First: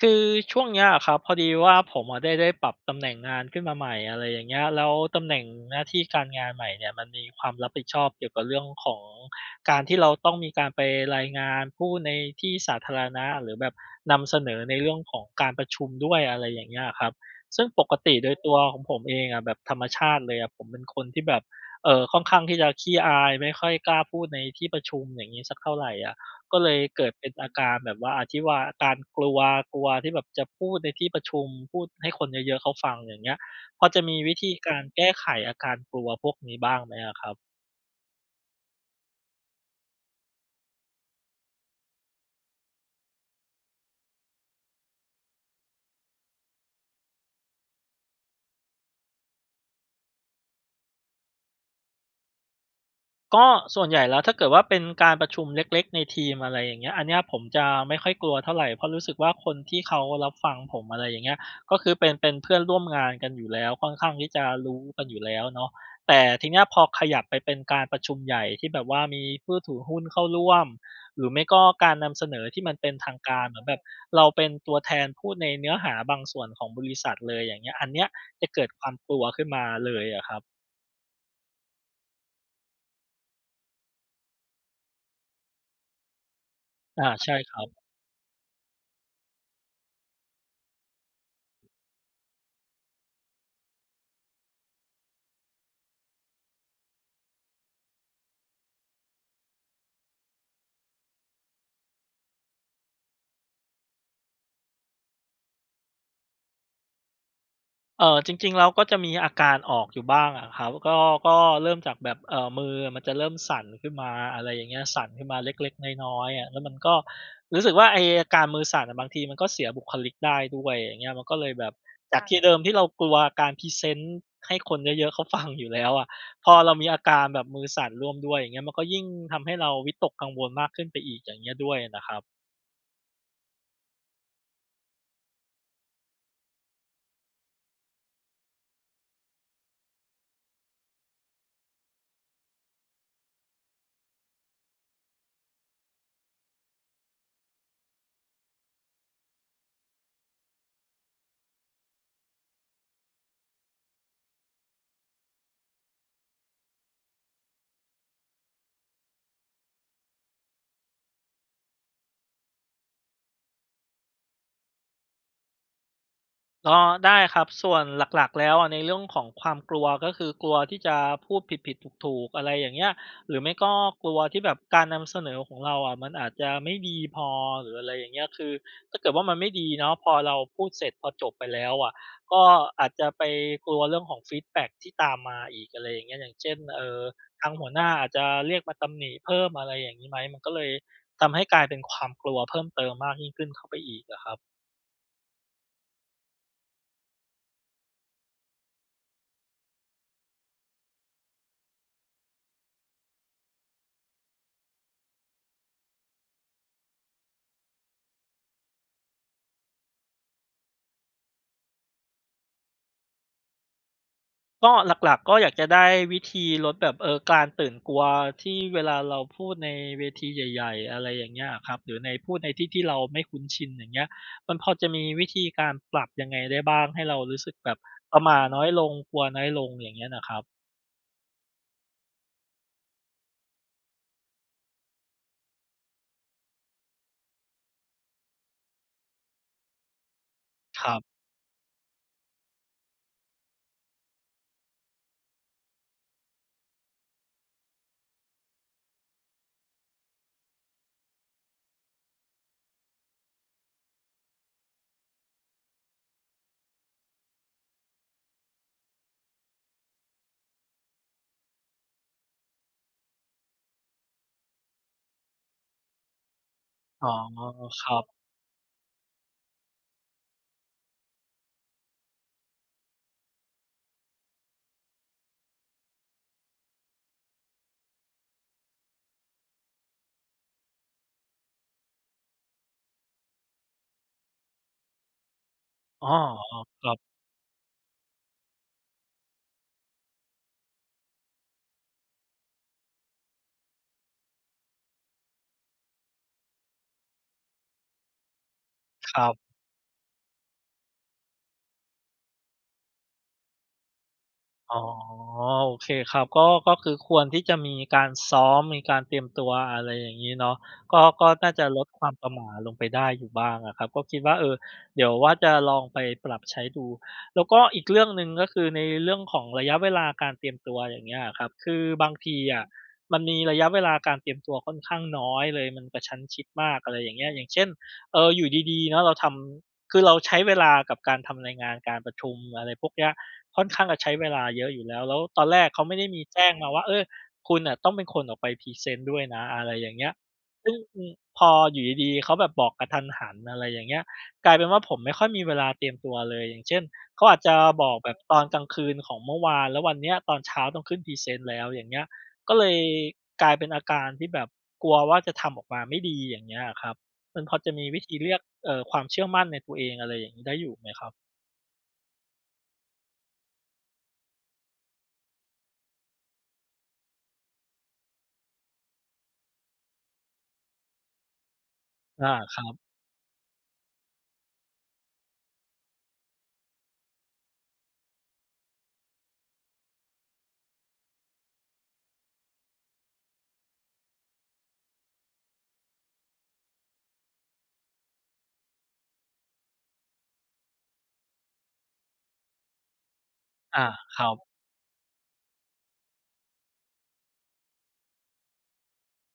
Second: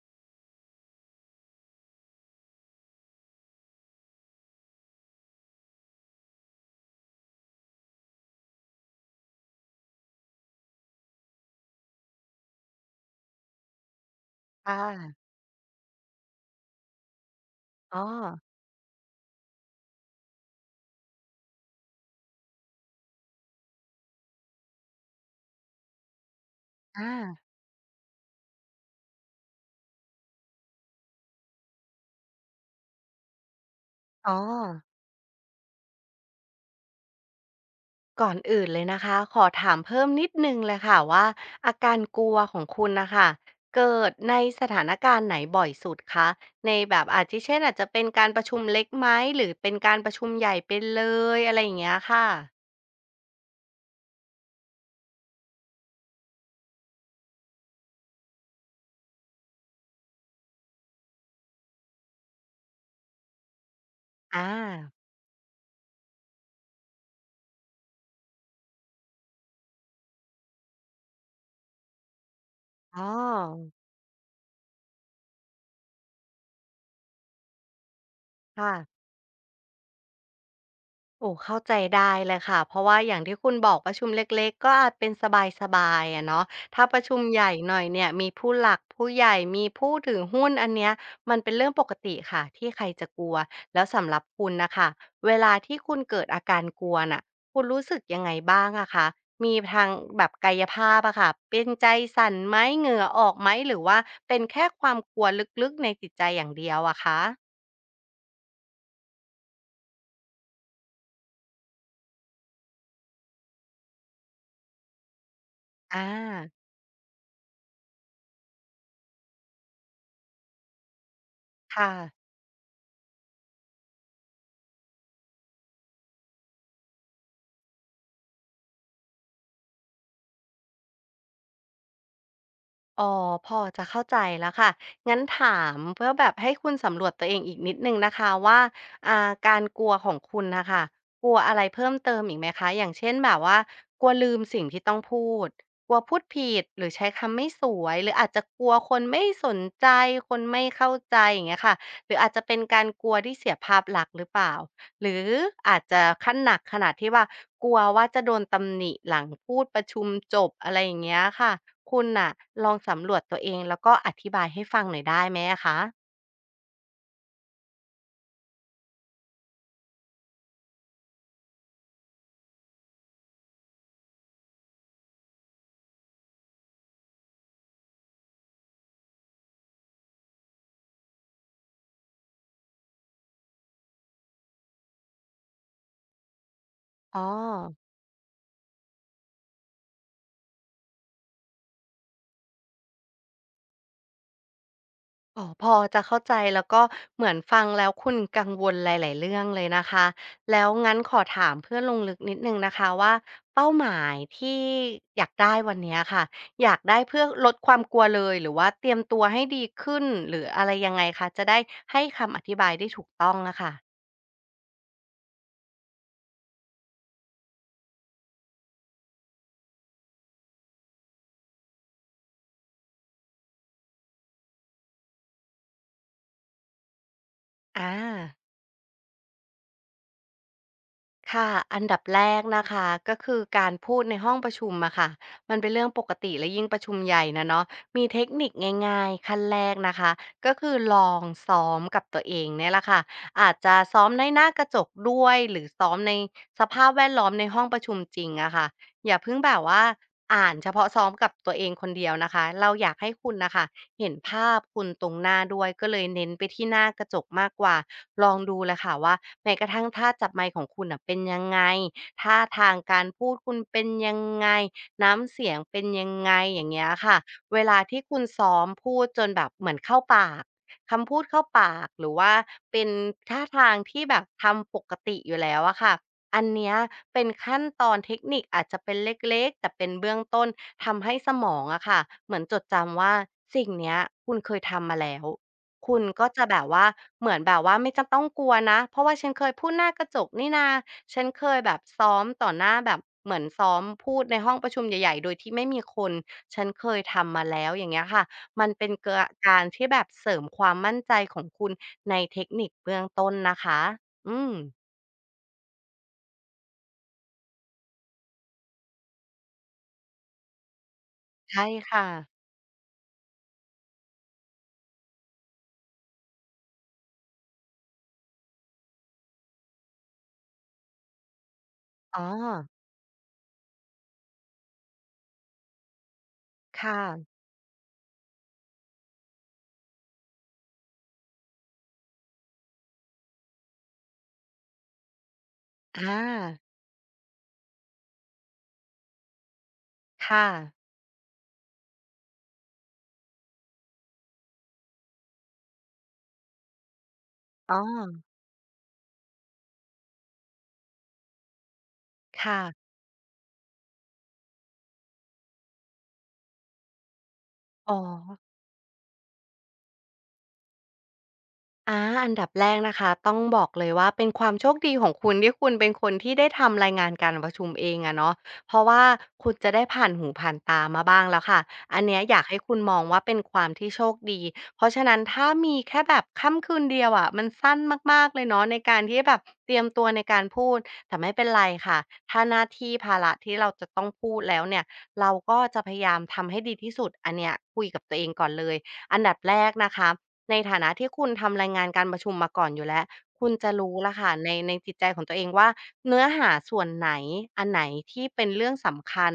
คือช่วงเนี้ยะครับพอดีว่าผมอะได้ปรับตำแหน่งงานขึ้นมาใหม่อะไรอย่างเงี้ยแล้วตำแหน่งหน้าที่การงานใหม่เนี่ยมันมีความรับผิดชอบเกี่ยวกับเรื่องของการที่เราต้องมีการไปรายงานผู้ในที่สาธารณะหรือแบบนำเสนอในเรื่องขค่ะองการประชุมด้วยอะไรอย่างเงี้ยครับซึ่งปกอ๋อติโดยตัวของผมเองอะแบบธรรมชาติเลยอะผมเป็นคนที่แบบค่อนข้างที่จะขี้อายไม่ค่อยกล้าพูดในที่ประชุมอย่างงี้สักเท่าไรอะ ก็เลยเกิอาดเป็นอาการแบบว่าอาการกลัวกลัวที่แบบจะพูดในที่ประชุมพูดให้คนเยอะๆเขาฟังอย่างเงี้ยพอจะมีอ๋อวิธีการแก้ไขอาการกลัวพวกนี้บ้างไหมอะครับ ก่อนอื่นเลยนะคะ ขอถามเพิ่มนิดหนึ่งเลยค่ะว่าอาการกลัวของคุณน่ะค่ะเกิดในสถานการณ์ไหนบ่อยสุดคะในแบบอาทิเช่นอาจจะเป็นการประชุมเล็กไหมหรือเป็นการประชุมใหญ่ไปเลยอะไรอย่างเงี้ยค่ะก็ส่วนใหญ่แล้วถ้าเกิดว่าเป็นการประชุมเล็กๆในทีมอะไรอย่างเงี้ยอันเนี้ยผมจะไม่ค่อยกลัวเท่าไรเพราะรู้สึกว่าคนที่เขารับฟังผมอะไรอย่างเงี้ยก็คือเป็นเพื่อนร่วมงานกันอยู่แล้วค่อนข้างที่อจะรู้ากันอยู่แล้วเนาะแต่ทีเนี้ยพอขยับไปเป็นการประชุมใหญ่ที่แบบว่ามีผู้ถือหุ้นเข้าร่วมหรือไม่ก็การนำเสนอที่มันเป็นอ๋อทางการเหมือนแบบเราเป็นตัวแทนพูดในเนื้อหาบางส่วนของบริษัทเลยอย่างเงี้ยอันเนี้ยจะเกิดค่ะ ความกลัวขึ้นมาเลยอะครับโอ้เข้าใจได้เลยค่ะเพราะว่าอย่างที่คุณบอกประชุมเล็กๆก็อาจเป็นสบายๆอะเนาะถ้าประอาชุมใช่ใหญ่ครับ หน่อยเนี่ยมีผู้หลักผู้ใหญ่มีผู้ถือหุ้นอันเนี้ยมันเป็นเรื่องปกติค่ะที่ใครจะกลัวแล้วสำหรับคุณนะคะเวลาที่คุณเกิดอาการกลัวน่ะคุณรู้สึกยังไงบ้างอะคะมีทางแบบกายภาพอะค่ะเป็นใจสั่นไหมเหงื่อออกไหมหรือว่าเป็นแค่ความกลัวลึกๆในจิตใจอย่างเดียวอะคะจริงๆแล้วก็จะมีอาการออกอยู่บ้างอะครับก็ก็เริ่มจากแบบมือมันจะเริ่มสั่นขึ้นมาอะไรอย่างเงี้ยสั่นขึ้นมาเล็กอๆน้อยๆอะาแล้วมันก็รู้สึกว่าไอ้อาการมือสั่นอะบางทีมันก็เสียบุคลิกได้ด้วยอย่างเงี้ยมันก็เลยแบบค่ะ จคาคก่ะที่เดิมที่เรากลัวการพรีเซนต์ให้คนเยอะๆเขาฟังอยู่แล้วอะพอเรามีอาการแบบมือสั่นร่วมด้วยอย่างเงี้ยมันก็ยิ่งทำให้เราวิตกกังวลมากขึ้นไปอีกอย่างเงี้ยด้วยนะครับ อ๋อพอจะเข้าใจแล้วค่ะงั้นถามเพื่อแบบให้คุณสำรวจตัวเองอีกนิดหนึ่งนะคะว่าอ่าการกลัวของคุณนะคะกลัวอะไรเพิ่มเติมอีกไหมคะอย่างเช่นแบบว่ากลัวลืมสิ่งที่ต้องพูดกลัวพูดผิดหรือใช้คำไม่สวยหรืออาจจะกลัวคนไม่สนใจคนไม่เข้าใจอย่างเงี้ยค่ะหรืออาจจะเป็นการกลัวที่เสียภาพลักษณ์หรือเปล่า หรืออาจจะขั้นหนักขนาดที่ว่ากลัวว่าจะโดนตำหนิหลังพูดประชุมจบอะไรอย่างเงี้ยค่ะคุณน่ะลองสำรวจตัวเองแล้วก็อธิบายให้ฟังหน่อยได้ไหมอะคะอ๋อได้ครับส่วนหลักๆแล้วอะในเรื่องของความกลัวก็คือกลัวที่จะพูดผิดๆถูกๆอะไรอย่างเงี้ยหรือไม่ก็กลัวที่แบบการนำเสนอของเราอะมันอาจจะไม่ดีพอหรืออะไรอย่างเงี้ยคือถ้าเกิดว่ามันไม่ดีเนาะพอเราพูดเสร็จพอจบไปแล้วอะก็อาจจะไปกลัวเรื่องของฟีดแบ็กที่ตามมาอีกอะไรอย่างเงี้ยอย่างเช่นอ๋อ ทางหัวหน้าอาจจะเรียกมาตำหนิเพิ่มอะไรอย่างงี้ไหมมันก็เลยทำให้กลายเป็นความกลัวเพิ่มเติมมากยิ่งขึ้นเข้าไปอีกอะครับ อ๋อพอจะเข้าใจแล้วก็เหมือนฟังแล้วคุณกังวลหลายๆเรื่องเลยนะคะแล้วงั้นขอถามเพื่อลงลึกนิดหนึ่งนะคะว่าเป้าหมายที่อยากได้วันเนี้ยค่ะอยากได้เพื่อลดความกลัวเลยหรือว่าเตรียมตัวให้ดีขึ้นหรืออะไรยังไงคะจะได้ให้คำอธิบายได้ถูกต้องอะค่ะก็หลักๆก็อยากจะได้วิธีลดแบบการตื่นกลัวที่เวลาเราพูดในเวทีใหญ่ๆอะไรอย่างเงี้ยอะครับหรือในพูดในที่ที่เราไม่คุ้นชินอย่างเงี้ยมันพอจะมีวิธีการปรับยังไงได้บ้างให้เรารู้สึกแบบอประหา ม่าน้อยลงกลัวน้อยลงอย่างเงี้ยน่ะครับค่ะอันดับแรกนะคะก็คือการพูดในห้องประชุมอะค่ะมันเป็นเรื่องปกติและยิ่งประชุมใหญ่นะเนาะมีเทคนิคง่ายๆขั้นแรกนะคะก็คือครัลอบงซ้อมกับตัวเองเนี่ยแหละค่ะ อาจจะซ้อมในหน้ากระจกด้วยหรือซ้อมในสภาพแวดล้อมในห้องประชุมจริงอะค่ะอย่าเพิ่งแบบว่าอ่านเฉพาะซ้อมกับตัวเองคนเดียวนะคะเราอยากให้คุณนะคะ เห็นภาพคุณตรงหน้าด้วยก็เลยเน้นไปที่หน้ากระจกมากกว่าลองดูเลยค่ะว่าแม้กระทั่งท่าจับไมค์ของคุณน่ะเป็นยังไงท่าทางการพูดคุณเป็นยังไงน้ำเสียงเป็นยังไงอย่างเงี้ยอ๋อค่ะเวลาครัที่บคุณซ้อมพูดจนแบบเหมือนเข้าปากคำพูดเข้าปากหรือว่าเป็นท่าทางที่แบบทำปกติอยู่แล้วอะค่ะ อันเนี้ยเป็นขั้นตอนเทคนิคอาจจะเป็นเล็กๆแต่เป็นเบื้องต้นทำให้สมองอะค่ะเหมือนจดจำว่าสิ่งเนี้ยคุณเคยทำมาแล้วคุณอ้อก็จะแบบๆคว่ารับเหมือนแบบว่าไม่จำต้องกลัวนะเพราะว่าฉันเคยพูดหน้ากระจกนี่นาฉันเคยแบบซ้อมต่อหน้าแบบเหมือนซ้อมพูดในห้องประชุมใหญ่ๆโดยที่ไม่มีคนฉันเคยทำมาแล้วอย่างเงี้ยค่ะมันเป็นเกครัอะบ การที่แบบเสริมความมั่นใจของคุณในเทคนิคเบื้องต้นนะคะอืมอ๋อโอเคครับก็ก็คือควรที่จะมีการซ้อมมีการเตรียมตัวอะไรอย่างงี้เนาะก็ก็น่าใช่จะลดคค่ะ วามประหม่าลงไปได้อยู่บ้างอะครับก็คิดว่าเออเดี๋ยวว่าจะลองไปปรับใช้ดูแล้วก็อีกเรื่องหนึ่งก็คือในเรื่องของระยะเวลาการเตรียมตัวอย่างเงี้ยอะครับคือบางอ๋อทีอะมันมีระยะเวลาการเตรียมตัวค่อนข้างน้อยเลยมันกระชั้นชิดมากอะไรค่ะอย่างเงี้ยอย่างเช่นเอออยู่ดีๆเนาะเราทำคือเราใช้เวลากับการทำรายงานการประชุมอะไรพวกเนี้ย ค่อนข้างจะใช้เวลาเยอะอยู่แล้วตอนแรกเขาไม่อได้มีแจ้งามาว่า เออคุณน่ะต้องเป็นคนออกไปพรีเซนต์ด้วยนะอะไรอย่างเงี้ยค่ะซึ่งอืมพออยู่ดีๆเขาแบบบอกกะทันหันอะไรอย่างเงี้ยกลายเป็นว่าผมไม่ค่อยมีเวลาเตรียมตัวเลย อย่างเช่นเขาอาจจะอ๋อบอกแบบตอนกลางคืนของเมื่อวานแล้ววันเนี้ยตอนเช้าต้องขึ้นพรีเซนต์แล้วอย่างเงี้ยก็ค่ะเลยกลายเป็นอาการที่แบบกลัวว่าจะทำออกมาไม่ดีอย่างเงี้ยอะครับมันพอจะมีอ๋อ วิธีเรียกความเชื่อมั่นในตัวเองอะไรอย่างงี้ได้อยู่ไหมครับอาอันดับแรกนะคะต้องบอกเลยว่าเป็นความโชคดีของคุณที่คุณเป็นคนที่ได้ทำรายงานการประชุมเองอะเนาะเพราะว่าคุณจะได้ผ่านหูผ่านตามาบ้างแล้วค่ะอันเนี้ยอาอยากคให้รับคุณมองว่าเป็นความที่โชคดีเพราะฉะนั้นถ้ามีแค่แบบค่ำคืนเดียวอะมันสั้นมากๆเลยเนาะในการที่แบบเตรียมตัวในการพูดแต่ไม่เป็นไรค่ะถ้าหน้าที่ภาระที่เราจะต้องพูดแล้วเนี่ยเราก็จะพยายามทำให้ดีที่สุดอันเนี้ยคุยกับตัวเองก่อนเลยอันดับแรกนะคะ ในฐานะที่คุณทำรายงานการประชุมมาก่อนอยู่แล้ว คุณจะอารู้แล้วครัค่ะบ ในจิตใจของตัวเองว่าเนื้อหาส่วนไหนอันไหนที่เป็นเรื่องสำคัญ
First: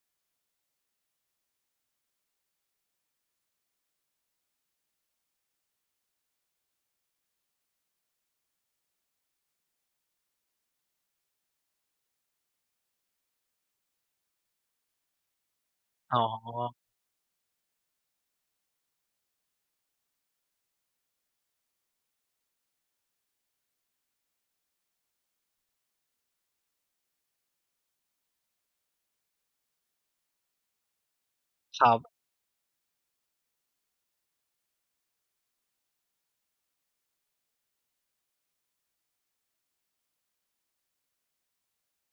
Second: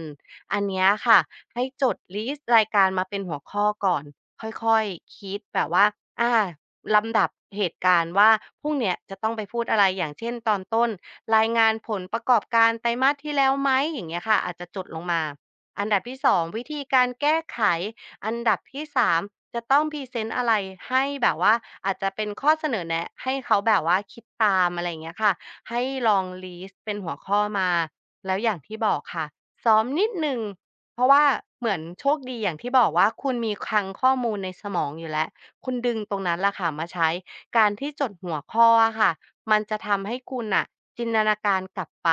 อันเนี้ยค่ะให้จดลิสต์รายการมาเป็นหัวข้อก่อนค่อยๆคิดแบบว่าอาลำดับเหตุการณ์ว่าพรุ่งเนี้ยจะต้องไปพูดอะไรอย่างเช่นตอนต้นรายงานผลประกอบการไตรมาสที่แล้วไหมอย่างเงี้ยค่ะอาจจะจดลงมาอันดับอ๋อที่สองวิธีการแก้ไข อันดับที่สามจะต้องพรีเซนต์อะไรให้แบบว่าอาจจะเป็นข้อเสนอแนะให้เขาแบบว่าคิดตามอะไรอย่างเงี้ยค่ะให้ลองลิสต์เป็นหัวข้อมาแล้วอย่างที่บอกค่ะซ้อมนิดหนึ่งเพราะว่าเหมือคนรับโชคดีอย่างที่บอกว่าคุณมีคลังข้อมูลในสมองอยู่แล้วคุณดึงตรงนั้นล่ะค่ะมาใช้การที่จดหัวข้ออะค่ะมันจะทำให้คุณน่ะจินตนาการกลับไป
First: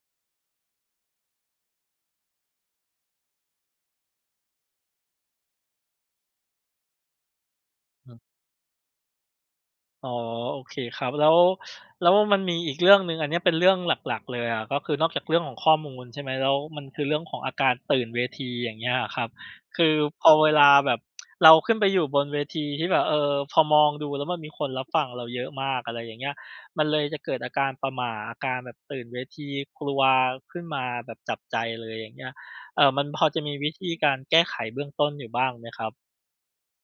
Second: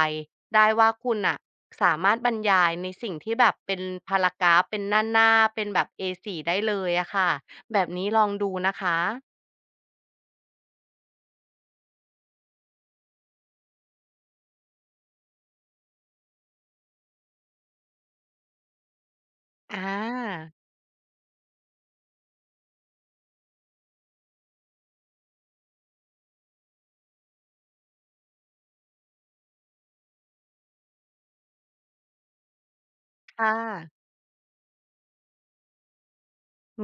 ได้ว่าคุณน่ะ สามารถบรรยายในสิ่งที่แบบเป็นพารากราฟเป็นหน้าๆเป็นแบบ A4 ได้เลยอะค่ะแบบนี้อืลมองดูนะคะอ๋อโอเคครับแล้วมันมีอีกเรื่องหนึ่งอันเนี้ยเป็นเรื่องหลักๆเลยอะก็คือนอกจากเรื่องของข้อมูลใช่ไหมแล้วมันคือเรื่องของอาการตื่นเวทีอย่างเงี้ยอะครับคือาอพอเวลาแบบเราขึ้นไปอยู่บนเวทีที่แบบเออพอมองดูแล้วมันมีคนรับฟังเราเยอะมากอะไรอย่างเงี้ยมันเลยจะเกิดอาการประหม่าอาการแบบตื่นเวทีกลัวขึ้นมาแบบจับใจเลยอย่างเงี้ยมันพอจะมีค่ะ วิธีการแก้ไขเบื้องต้นอยู่บ้างไหมครับ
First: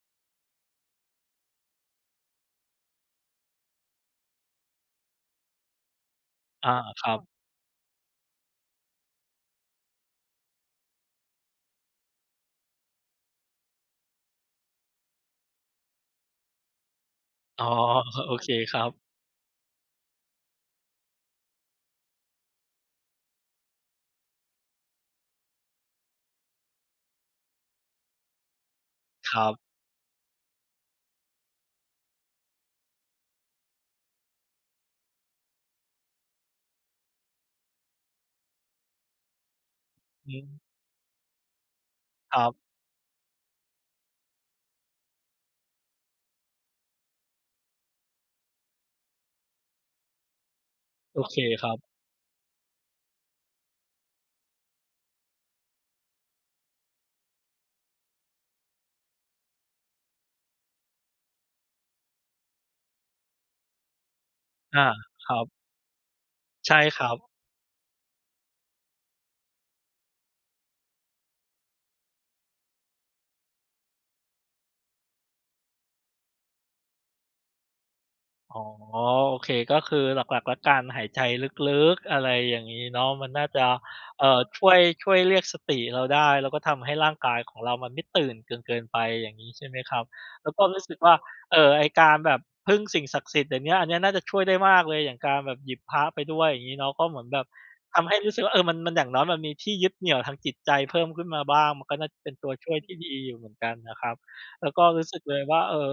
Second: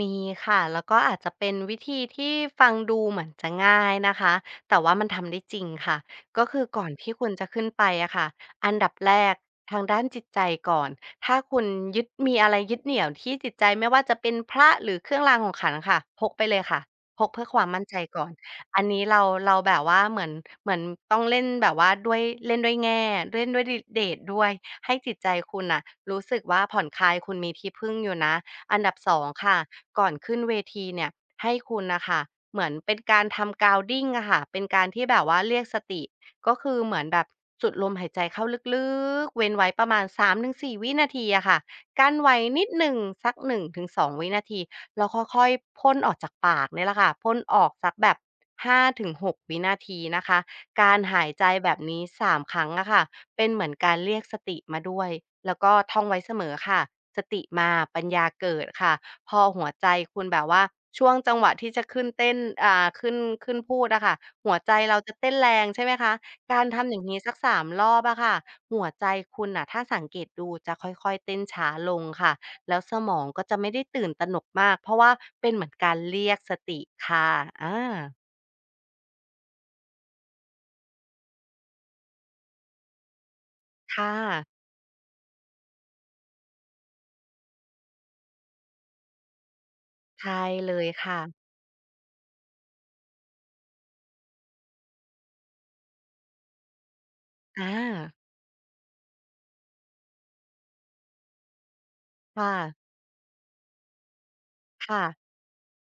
มีค่ะแล้วก็อาจจะเป็นวิธีที่ฟังดูเหมือนจะง่ายนะคะแต่ว่ามันทำได้จริงค่ะก็คืออาก่อนครัที่คุณบ จะขึ้นไปอะค่ะอันดับแรกทางด้านจิตใจก่อนถ้าคุณยึดมีอะไรยึดเหนี่ยวที่จิตใจไม่ว่าจะเป็นพระหรือเครื่องรางของขลังค่ะพกไปเลยค่ะพกเพื่อคอ๋อวามมั่นใจก่อโอนเคคอัรันนี้บเราแบบว่าเหมือนต้องเล่นแบบว่าด้วยเล่นด้วยแง่เล่นด้วยเดชด้วยให้จิตใจคุณอะรู้สึกว่าผ่อนคลายคุณมีที่พึ่งอยู่นะ อันดับสองครัค่ะบก่อนขึ้นเวทีเนี่ยให้คุณนะคะเหมือนเป็นการทำ grounding อะค่ะเป็นการที่แบบว่าเรียกสติก็คือเหมือนแบบสุดลมหายใจเข้าลึกๆเว้นไว้ประมาณสามอืถึงมสี่วินาทีอะค่ะกั้นคไว้รันิดบหนึ่งสักหนึ่งถึงสองวินาทีแล้วค่อยๆพ่นออกจากปากเนี่ยแหละค่ะพ่นออกสักแบบหาถึงหกวินาทีนะคะการโอหายเคใจคแบรับบนี้สามครั้งอะค่ะเป็นเหมือนการเรียกสติมาด้วยแล้วก็ท่องไว้เสมอค่ะ สติมาปัญญาเกิดค่ะพอหัวใจคุณแบบว่าช่วงจังหวะที่จะขึ้นเต้นอ่าขึ้นขึ้นพูดอะค่ะหัวใจอาเราจะคเต้นรับแรงใช่ไหมคะการใช่ทำอคย่างรับ งี้สัก3รอบอะค่ะหัวใจคุณน่ะถ้าสังเกตดูจะค่อยๆเต้นช้าลงค่ะแล้วสมองก็จะไม่ได้ตื่นตระหนกมากเพราะว่าเป็นเหมือนการเรียกสติค่ะอาอ๋อโอเคก็คือหลักๆแล้วการหายใจลึกๆอะไรอย่างงี้เนาะมันน่าจะค่ะเอ่อช่วยเรียกสติเราได้แล้วก็ทำให้ร่างกายของเรามันไม่ตื่นจนเกินไปอย่างงี้ใช่ไหมครับใช่แล้วก็เลรู้ยสึกว่าค่ะเอ่อไอ้การแบบพึ่งสิ่งศักดิ์สิทธิ์เดี๋ยวเนี้ยอันเนี้ยน่าจะช่วยได้มากเลยอย่างการแบบหยิบพระไปด้วยอย่างงี้เนาะก็เหมือนแบบอทำาให้รู้สึกว่าเออมันอย่างน้อยมันมีที่ยึดเหนี่ยวทางจิตใจเพิ่มขึ้นมาบ้างมันก็น่าจะเป็นตัวค่ะช่วยที่ดีอยู่เหมือนกันนะครับแล้วก็ค่ะรู้สึกเลยว่าเอ่อ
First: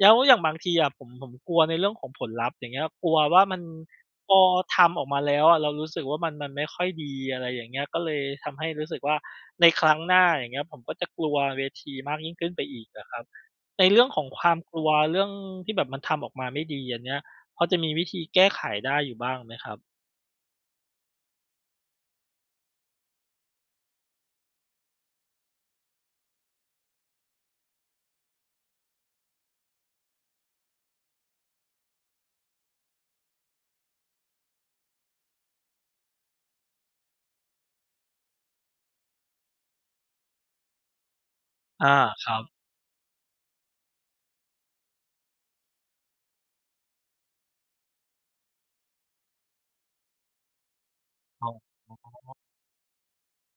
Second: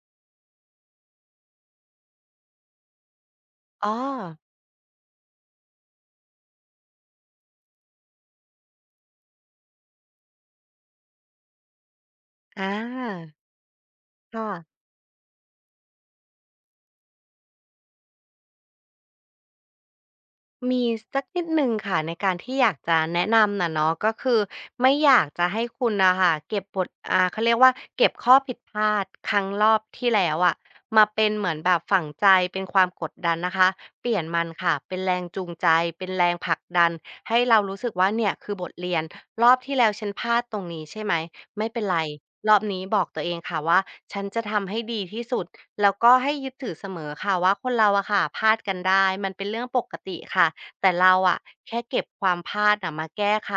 แล้วอย่างบางทีอะผมกลัวในเรื่องของผลลัพธ์อย่างเงี้ยกลัวว่ามันอ้อพอทำออกมาแล้วอะเรารู้สึกว่ามันไม่ค่อยดีอะไรอย่างเงี้ยก็เลยทำให้รู้สึกว่าในครั้งหน้าอย่างเงี้ยผมก็จะกลัวเวทีมากยิ่งขึ้นไปอาอีกอะครับในเรื่องของความกค่ะ ลัวเรื่องที่แบบมันทำออกมาไม่ดีอันเนี้ยพอจะมีวิธีแก้ไขได้อยู่บ้างไหมครับมีสักนิดหนึ่งค่ะในการที่อยากจะแนะนำน่ะเนาะก็คือไม่อยากจะให้คุณน่ะค่ะเก็บบทเขาเรียกว่าเก็บข้อผิดพลาดครั้งรอบที่แล้วอะมาเป็นเหมือนแบบฝังใจเป็นความกดดันนะคะเปลี่ยนมันค่ะเป็นแรงจูงใจเป็นแรงผลักดันให้เรารู้สึกว่าเนี่ยคือบทเรียนรอบที่แล้วฉันพลาดตรงนี้ใช่ไหมไม่เป็นอาไรครัรบอบนี้บอกตัวเองค่ะว่าฉันจะทำให้ดีที่สุดแล้วก็ให้ยึดถือเสมอค่ะว่าคนเราอะค่ะพลาดกันได้มันเป็นเรื่องปกติค่ะ แต่เราอะอ๋อแค่เก็บความพลาดนะมาแก้ไข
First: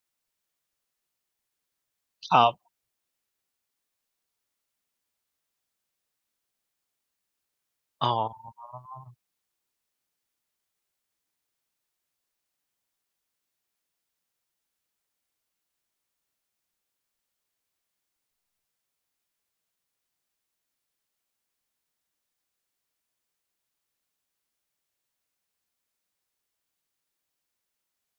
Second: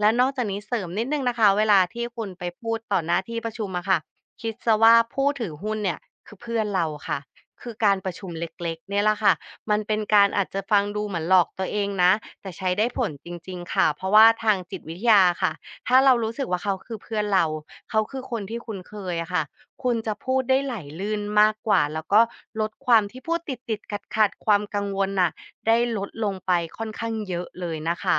และนอกจากนี้เสริมนิดหนึ่งนะคะเวลาที่คุณคไปรัพูบดต่อหน้าที่ประชุมอะค่ะคิดเสียว่าผู้ถือหุ้นเนี่ยคือเพื่อนเราค่ะคือการอ๋ปอ ระชุมเล็กๆเนี่ยแหละค่ะมันเป็นการอาจจะฟังดูเหมือนหลอกตัวเองนะแต่ใช้ได้ผลจริงๆค่ะเพราะว่าทางจิตวิทยาค่ะถ้าเรารู้สึกว่าเขาคือเพื่อนเราเขาคือคนที่คุณเคยอะค่ะคุณจะพูดได้ไหลลื่นมากกว่าแล้วก็ลดความที่พูดติดๆขัดๆความกังวลน่ะ ได้ลดลงไปค่อนข้างเยอะเลยนะคะ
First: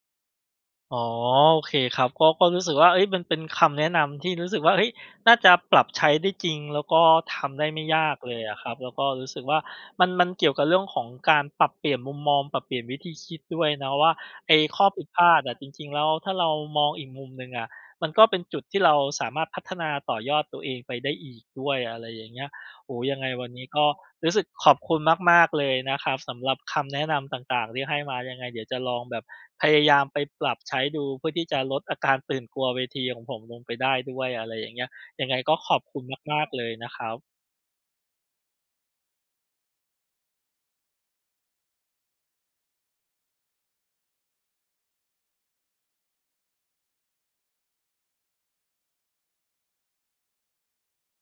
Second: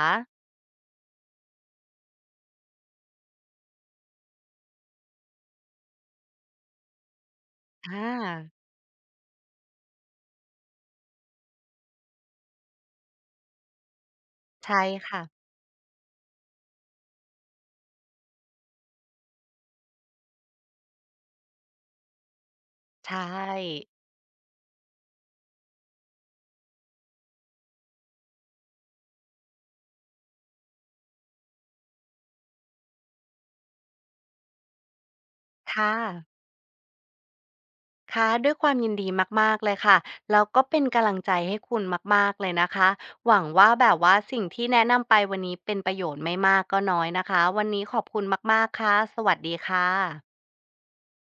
อ๋อโอเคครับก็ก็รู้สึกว่าเฮ้ยมันเป็นคำแนะนำที่รู้สึกว่าเฮ้ยน่าจะปรับใช้ได้จริงแล้วก็ทำได้ไม่อยากเลยอะคารับแล้วก็รู้สึกว่ามันเกี่ยวกับเรื่องของการปรับเปลี่ยนมุมมองปรับเปลี่ยนวิธีคิดด้วยเนาะว่าไอ้ใช่ข้อผิดพค่ะ ลาดอะจริงๆแล้วถ้าเรามองอีกมุมหนึ่งอะมันก็เป็นจุดที่เราสามารถพัฒนาต่อยอดตัวเองไปได้อีกด้วยอะไรอย่างเงี้ย โอ้โฮยัใช่งไงวันนี้ก็รู้สึกขอบคุณมากๆเลยนะครับสำหรับคำแนะนำต่างๆที่ให้มายังไงเดี๋ยวจะลองแบบพยายามไปปรับใช้ดูเพื่อที่จะลดอาการตื่นกลัวเวทีของผมลงไปได้ด้วยอะไรอย่างเงี้ยยังไงก็ขอบค่ะคุณมากๆเลยนะครับค่ะ ด้วยความยินดีมากๆเลยค่ะ แล้วก็เป็นกำลังใจให้คุณมากๆเลยนะคะ หวังว่าแบบว่าสิ่งที่แนะนำไปวันนี้เป็นประโยชน์ไม่มากก็น้อยนะคะวันนี้ขอบคุณมากๆ ค่ะ สวัสดีค่ะ